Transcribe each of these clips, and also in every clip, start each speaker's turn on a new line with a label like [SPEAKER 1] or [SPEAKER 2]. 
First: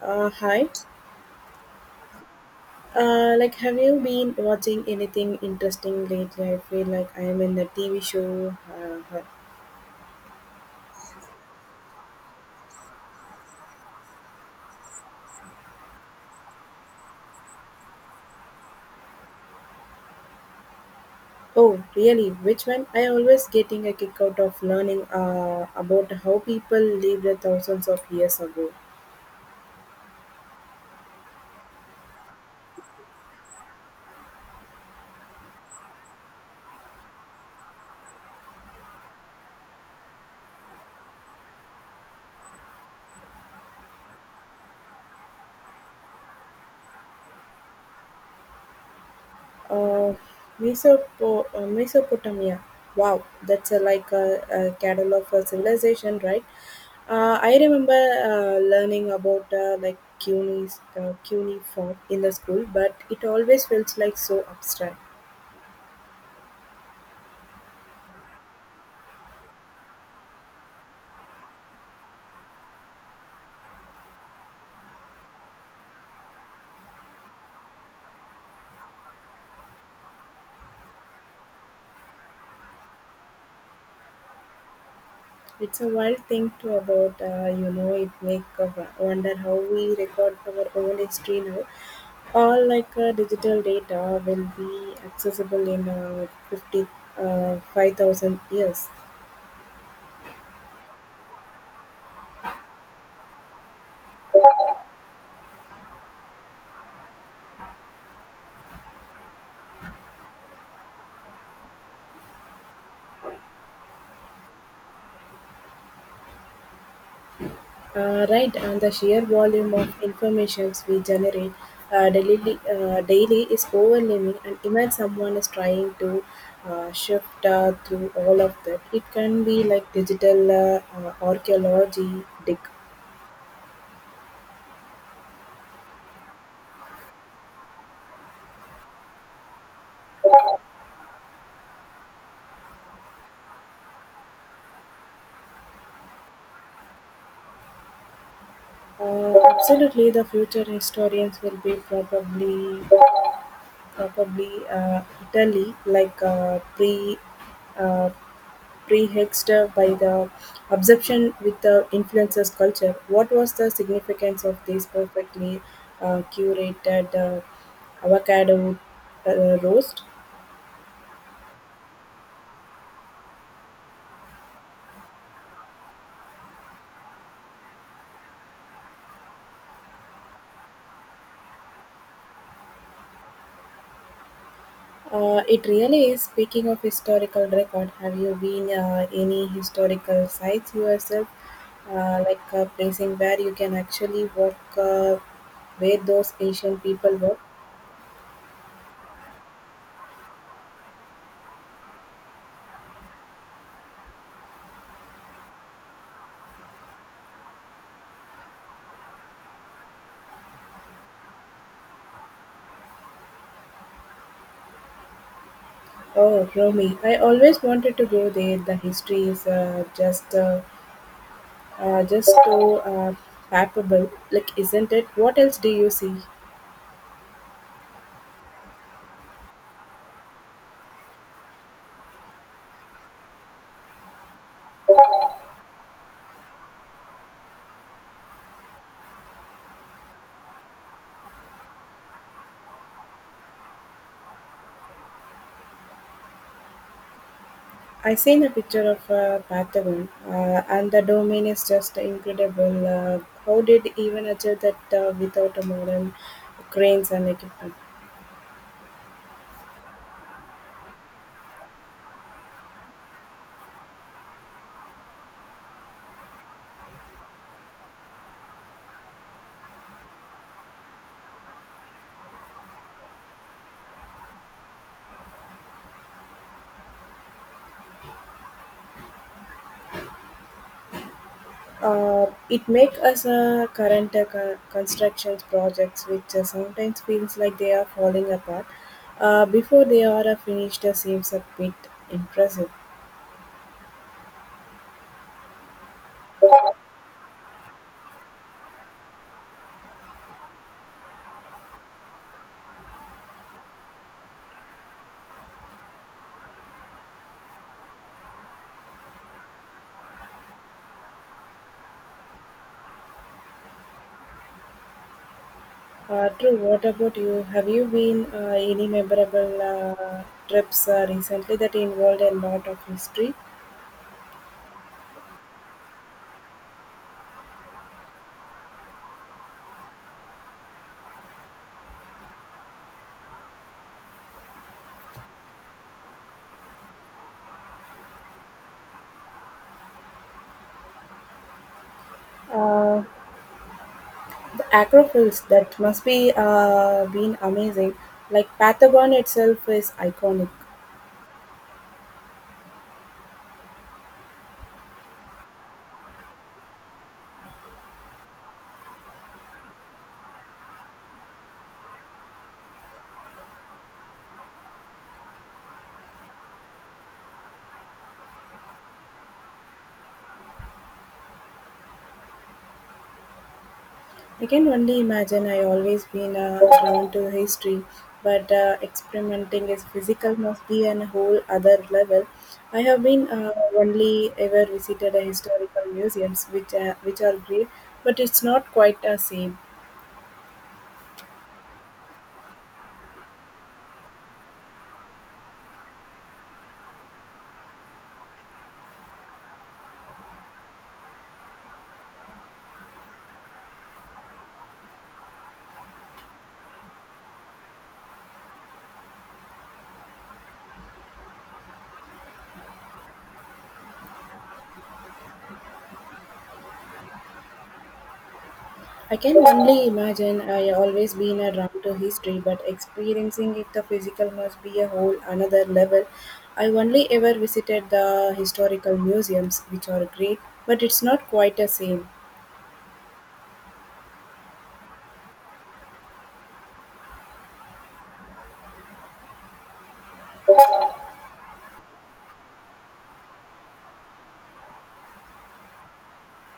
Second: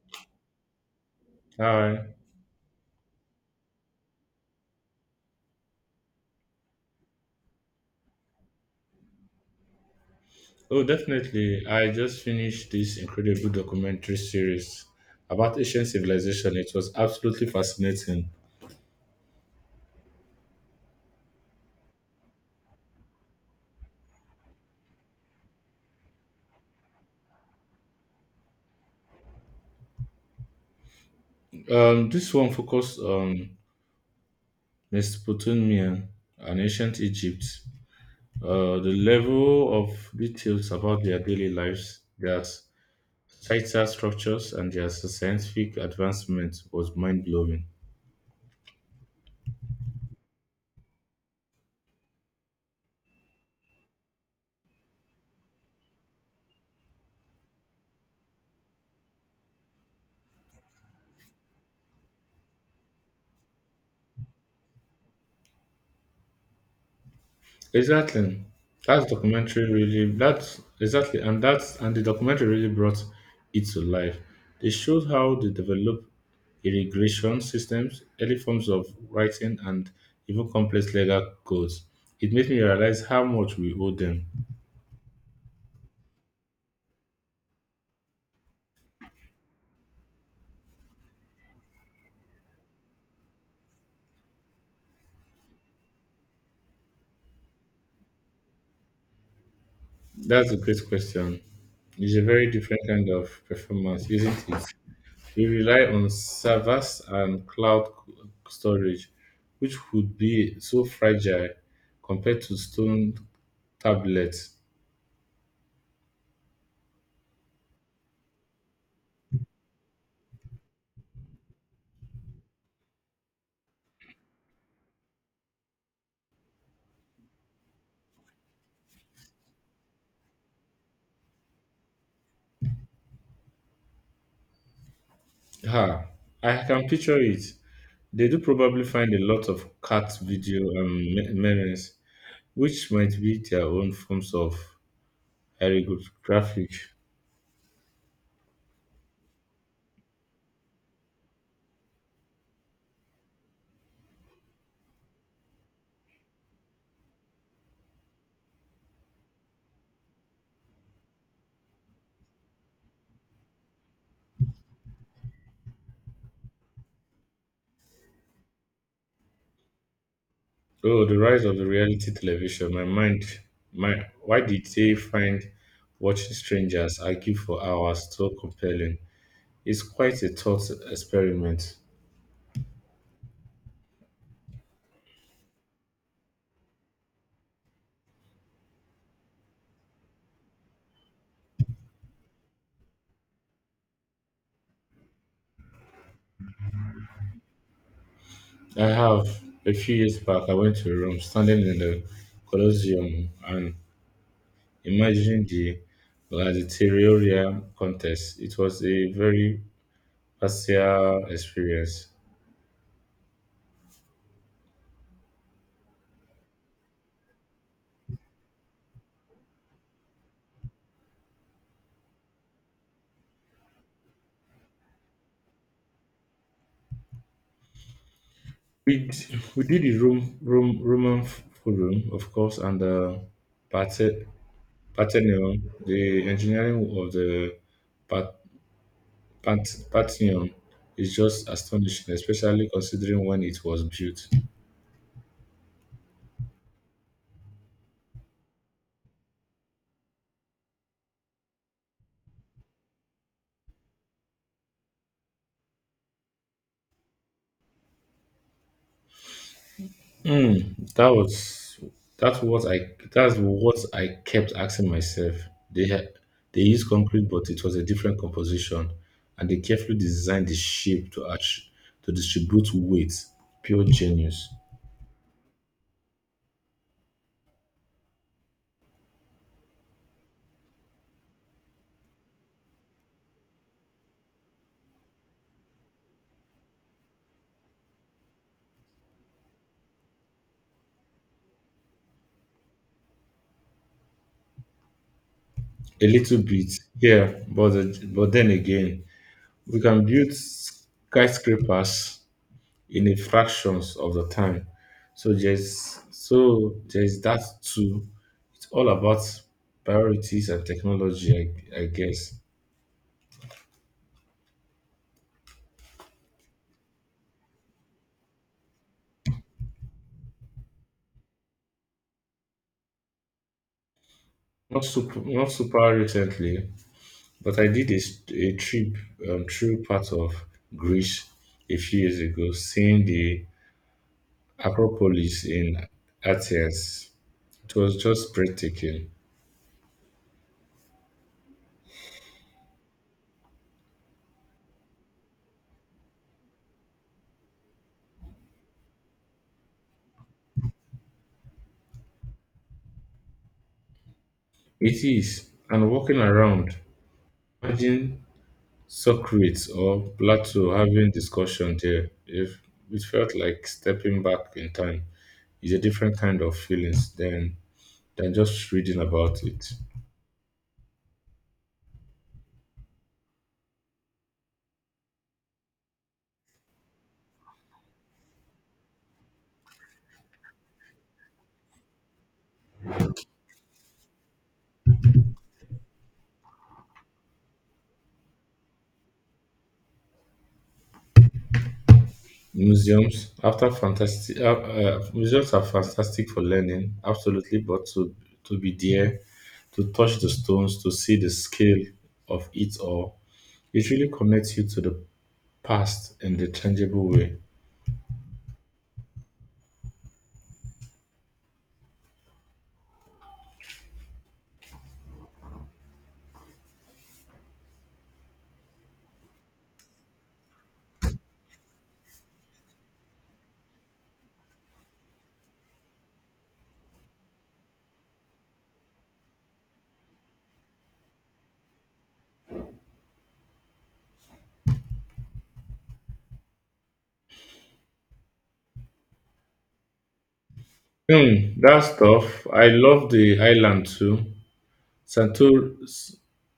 [SPEAKER 1] Hi.
[SPEAKER 2] Hi.
[SPEAKER 1] Have you been watching anything interesting lately? I feel like I am in the TV show. Uh,
[SPEAKER 2] Oh, definitely. I just finished this incredible documentary series about ancient civilization. It was absolutely fascinating.
[SPEAKER 1] oh, really? Which one? I always getting a kick out of learning about how people lived thousands of years ago.
[SPEAKER 2] This one focused on Mesopotamia and ancient Egypt. The level of details about their daily lives, their societal structures, and their scientific advancement was mind blowing.
[SPEAKER 1] Uh, Mesopotamia. Wow, that's a catalog of a civilization, right? I remember learning about like CUNY's cuneiform in the school, but it always felt like so abstract.
[SPEAKER 2] Exactly. That's documentary really that's exactly and that's and the documentary really brought it to life. They showed how they develop irrigation systems, early forms of writing, and even complex legal codes. It made me realize how much we owe them.
[SPEAKER 1] It's a wild thing to about, it make wonder how we record our own history now. All like digital data will be accessible in 5,000 years.
[SPEAKER 2] That's a great question. It's a very different kind of performance, isn't it? We rely on servers and storage, which would be so fragile compared to stone tablet.
[SPEAKER 1] Right, and the sheer volume of informations we generate daily is overwhelming. And imagine someone is trying to shift through all of that. It can be like digital archaeology, dig.
[SPEAKER 2] Ah, I can picture it. They do probably find a lot of cat video memes, which might be their own forms of graphic.
[SPEAKER 1] Absolutely, the future historians will be probably Italy, like uh, Prehistory by the absorption with the influencer culture, what was the significance of this perfectly curated avocado roast?
[SPEAKER 2] Oh, the rise of the reality television. My why did they find watching strangers argue for hours so compelling? It's quite a thought experiment.
[SPEAKER 1] It really is. Speaking of historical record, have you been any historical sites yourself, like a placing where you can actually walk where those ancient people were?
[SPEAKER 2] I have a few years back. I went to Rome, standing in the Colosseum, and imagine the gladiatorial contest. It was a very partial experience.
[SPEAKER 1] Oh, Romy, I always wanted to go there. The history is just so palpable, like isn't it? What else do you see?
[SPEAKER 2] We did the Forum, of course, and the Parthe- Parthenon. The engineering of the Par- Parthenon is just astonishing, especially considering when it was built.
[SPEAKER 1] I seen a picture of a Patagon, and the domain is just incredible. How did even achieve that without a modern cranes and equipment?
[SPEAKER 2] Mm, that's what I that's what I kept asking myself. They had they used concrete, but it was a different composition, and they carefully designed the shape to arch, to distribute weight. Pure genius.
[SPEAKER 1] It makes us current construction projects, which sometimes feels like they are falling apart. Before they are finished, seems a bit impressive.
[SPEAKER 2] A little bit, yeah, but then again, we can build skyscrapers in a fractions of the time. So there's that too. It's all about priorities and technology, I guess.
[SPEAKER 1] Drew, what about you? Have you been any memorable trips recently that involved a lot of history?
[SPEAKER 2] Not super recently, but I did a trip through part of Greece a few years ago, seeing the Acropolis in Athens. It was just breathtaking.
[SPEAKER 1] Uh, the Acrofills that must be been amazing. Like Patagon itself is iconic.
[SPEAKER 2] It is, and walking around, imagine Socrates or Plato having discussion there, if it felt like stepping back in time. It's a different kind of feelings than just reading about it.
[SPEAKER 1] I can only imagine. I always been drawn to history, but experimenting is physical must be on a whole other level. I have been only ever visited a historical museums, which are great, but it's not quite the same.
[SPEAKER 2] Museums are fantastic for learning, absolutely, but to be there, to touch the stones, to see the scale of it all, it really connects you to the past in the tangible way.
[SPEAKER 1] I can only imagine I always been around to history, but experiencing it the physical must be a whole another level. I only ever visited the historical museums, which are great, but it's not quite the same.
[SPEAKER 2] Hmm, that's tough. I love the island too. Santor-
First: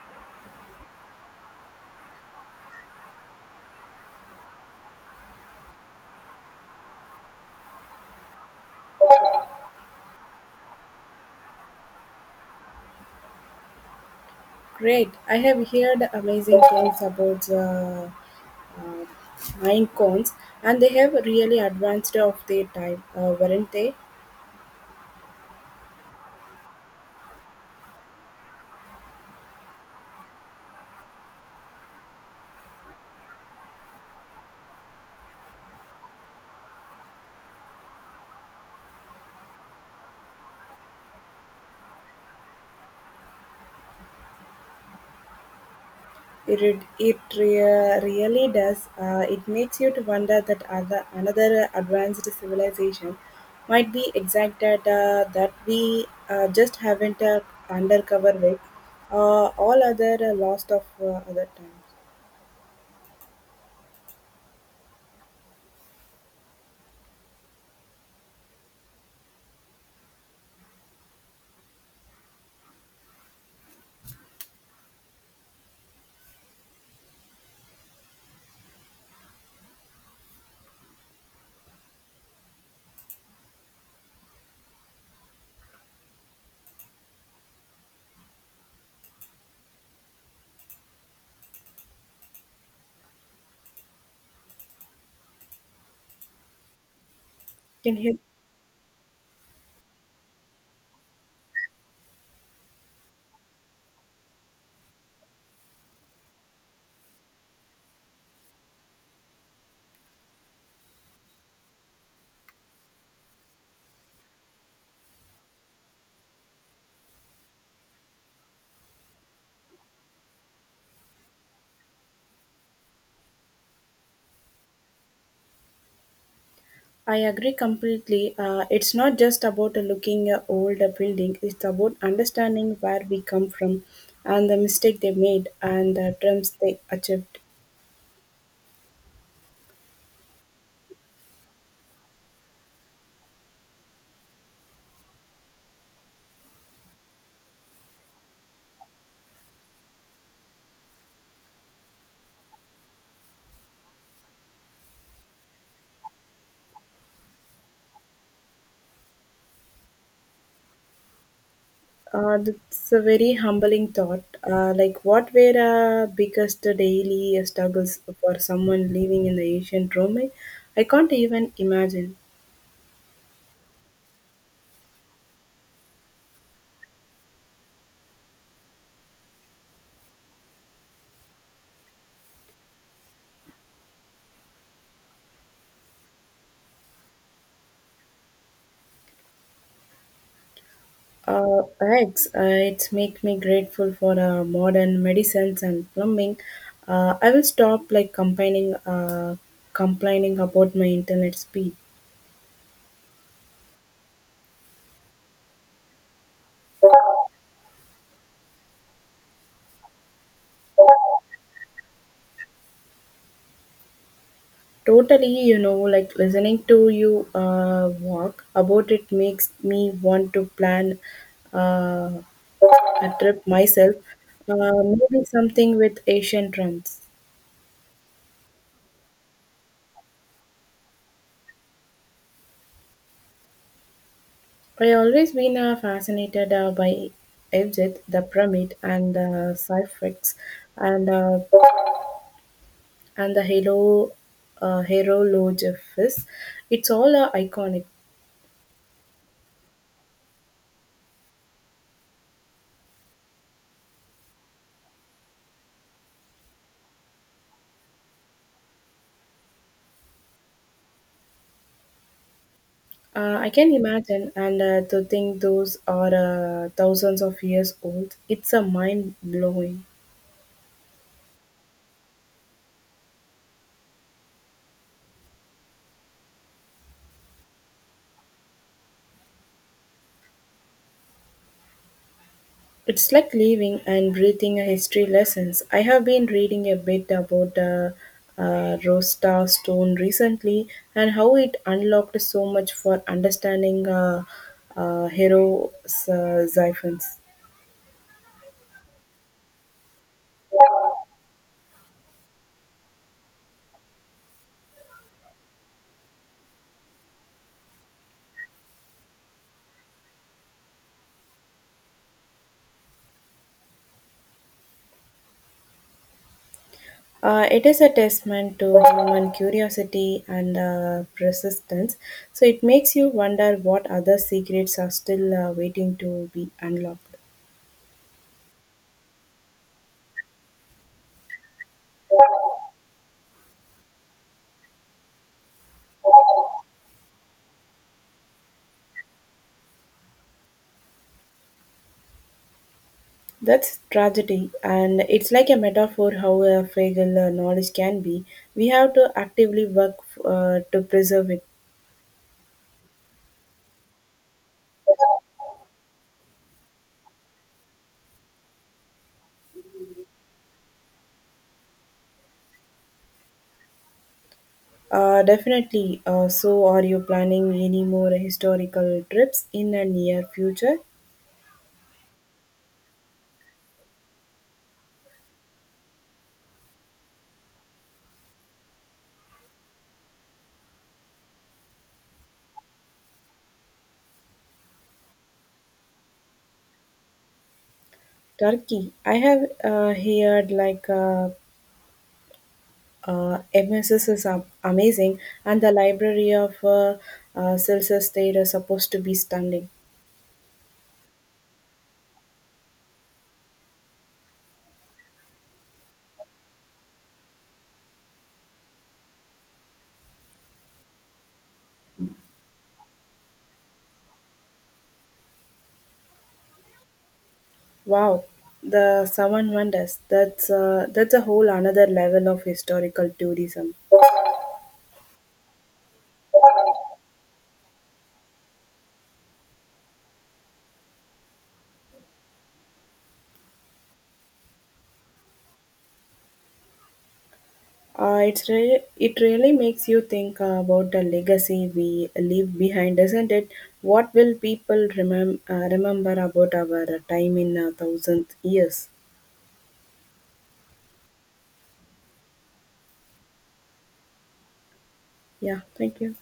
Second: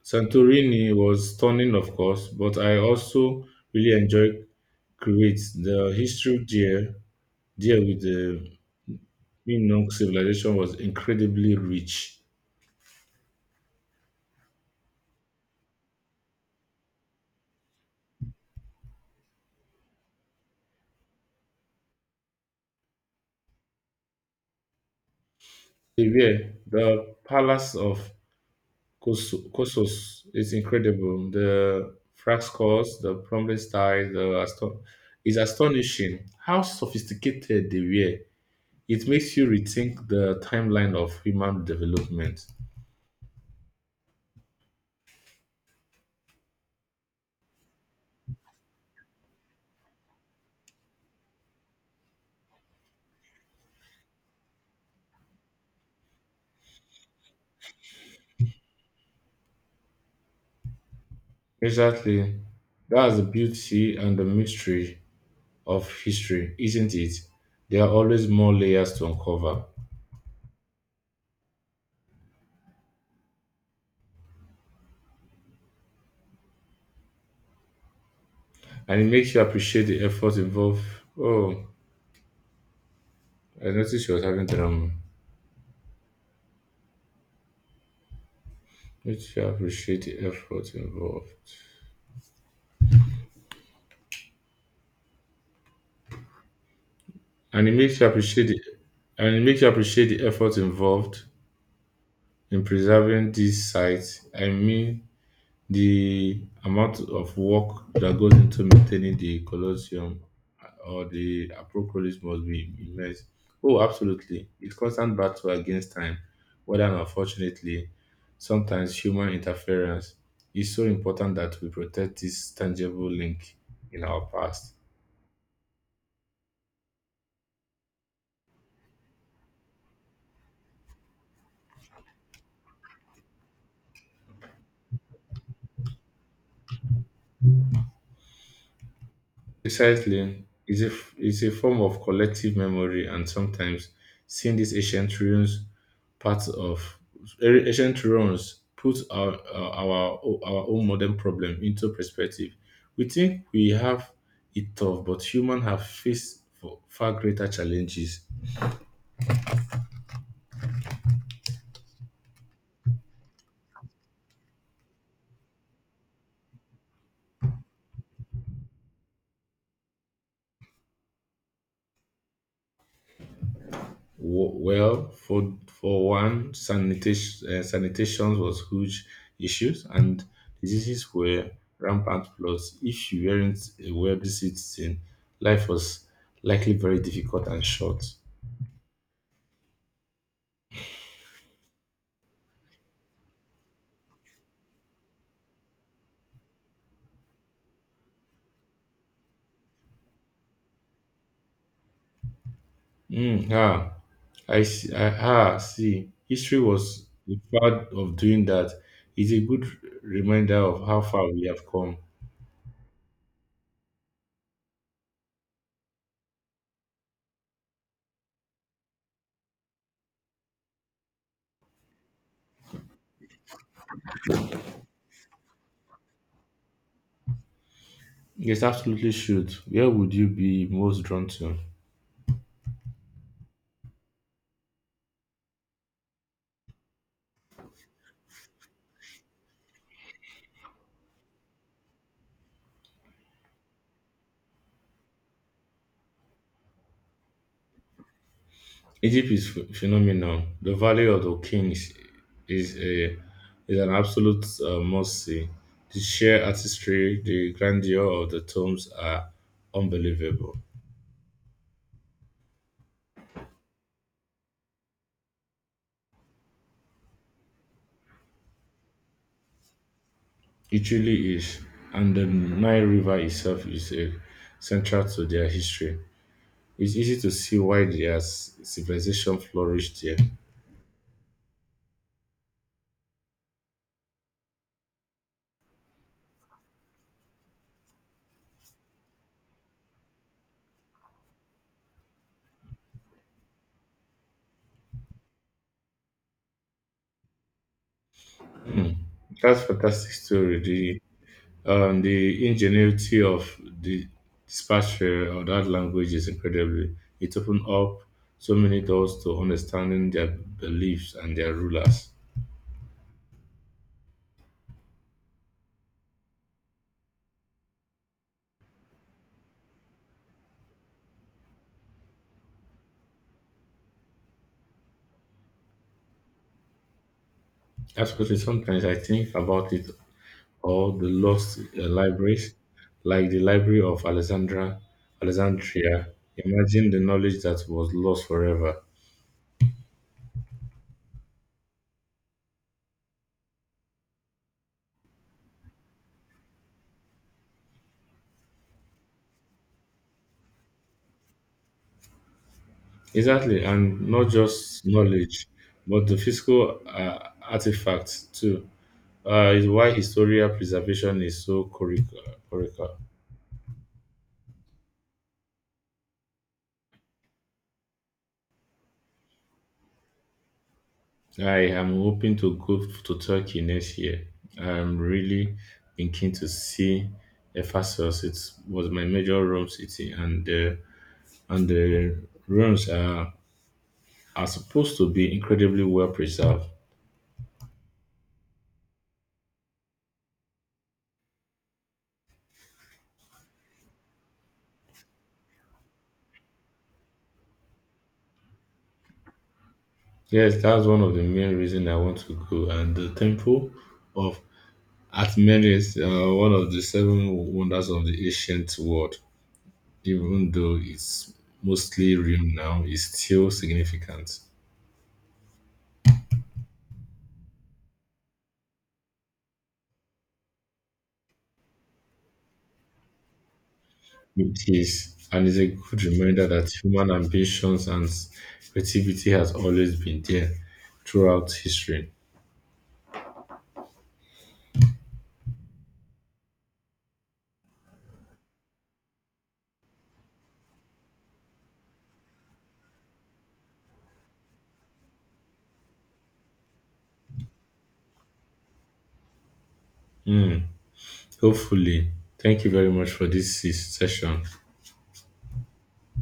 [SPEAKER 2] Santorini was stunning, of course, but I also really enjoyed Crete. The history there, there with the Minoan civilization was incredibly rich.
[SPEAKER 1] Great. I have heard amazing things about uh, mine and they have really advanced of their time, weren't they?
[SPEAKER 2] Severe, the palace of Kossos is incredible. The frescoes, the prominent style, is astonishing how sophisticated they were. It makes you rethink the timeline of human development.
[SPEAKER 1] It really does. It makes you to wonder that other, another advanced civilization might be exact data that we just haven't undercover with all other lost of other times.
[SPEAKER 2] Exactly. That's the beauty and the mystery of history, isn't it? There are always more layers to uncover, and it makes you appreciate the effort involved. Oh, I noticed she was having drama. Makes you appreciate the effort involved, and it
[SPEAKER 1] Can
[SPEAKER 2] makes you
[SPEAKER 1] help.
[SPEAKER 2] appreciate the, and it makes you appreciate the effort involved in preserving these sites. I mean, the amount of work that goes into maintaining the Colosseum or the Acropolis must be immense. Oh, absolutely. It's constant battle against time, whether unfortunately, sometimes human interference is so important that we protect this tangible link in our past.
[SPEAKER 1] I agree completely. It's not just about looking old a building. It's about understanding where we come from, and the mistake they made, and the dreams they achieved.
[SPEAKER 2] Precisely, is a form of collective memory, and sometimes seeing these ancient ruins, parts of ancient ruins, put our own modern problem into perspective. We think we have it tough, but humans have faced for far greater challenges.
[SPEAKER 1] That's a very humbling thought. What were biggest daily struggles for someone living in the ancient Rome? I can't even imagine.
[SPEAKER 2] Well, for one, sanitation was huge issues, and diseases were rampant. Plus, if you weren't a wealthy citizen, life was likely very difficult and short.
[SPEAKER 1] Eggs, it make me grateful for modern medicines and plumbing. I will stop like complaining about my internet speed.
[SPEAKER 2] Mm, ah, I see. See. History was the part of doing that. It's a good reminder of how far we have come.
[SPEAKER 1] Totally, you know, like listening to you walk about it makes me want to plan uh, a trip myself, maybe something with Asian drums.
[SPEAKER 2] Yes, absolutely should. Where would you be most drawn to?
[SPEAKER 1] I always been fascinated by Egypt, the pyramid, and the Cyphex, and uh, and the Halo Herologephus. It's all iconic.
[SPEAKER 2] Egypt is phenomenal. The Valley of the Kings is a is an absolute must see. The sheer artistry, the grandeur of the tombs are unbelievable.
[SPEAKER 1] I can imagine, and to think those are thousands of years old, it's a mind blowing.
[SPEAKER 2] It really is, and the Nile River itself is a central to their history. It's easy to see why their civilization flourished there.
[SPEAKER 1] It's like living and breathing a history lessons. I have been reading a bit about the Rosetta Stone recently and how it unlocked so much for understanding hero siphons.
[SPEAKER 2] Hmm. That's fantastic story. The ingenuity of the dispatcher of that language is incredibly. It opened up so many doors to understanding their beliefs and their rulers.
[SPEAKER 1] It is a testament to human curiosity and persistence, so it makes you wonder what other secrets are still waiting to be unlocked.
[SPEAKER 2] Absolutely. Sometimes I think about it all the lost libraries, like the Library of Alexandria. Imagine the knowledge that was lost forever.
[SPEAKER 1] That's tragedy, and it's like a metaphor how fragile knowledge can be. We have to actively work to preserve it.
[SPEAKER 2] Exactly, and not just knowledge, but the physical artifacts too. Is why historical preservation is so critical.
[SPEAKER 1] Definitely. So, are you planning any more historical trips in the near future?
[SPEAKER 2] I am hoping to go to Turkey next year. I'm really been keen to see Ephesus. It was my major Rome city, and the ruins are supposed to be incredibly well preserved.
[SPEAKER 1] Turkey. I have heard like MSS is amazing, and the library of Celsus State is supposed to be stunning.
[SPEAKER 2] Yes, that's one of the main reasons I want to go. And the temple of Archimedes, one of the seven wonders of the ancient world, even though it's mostly ruined now, is still significant.
[SPEAKER 1] Wow, the Seven Wonders. That's a whole another level of historical tourism.
[SPEAKER 2] It is, and it's a good reminder that human ambitions and creativity has always been there throughout history.
[SPEAKER 1] It really makes you think about the legacy we leave behind, doesn't it? What will people remember about our time in a 1,000 years?
[SPEAKER 2] Hmm. Hopefully, thank you very much for this session.
[SPEAKER 1] Yeah, thank you.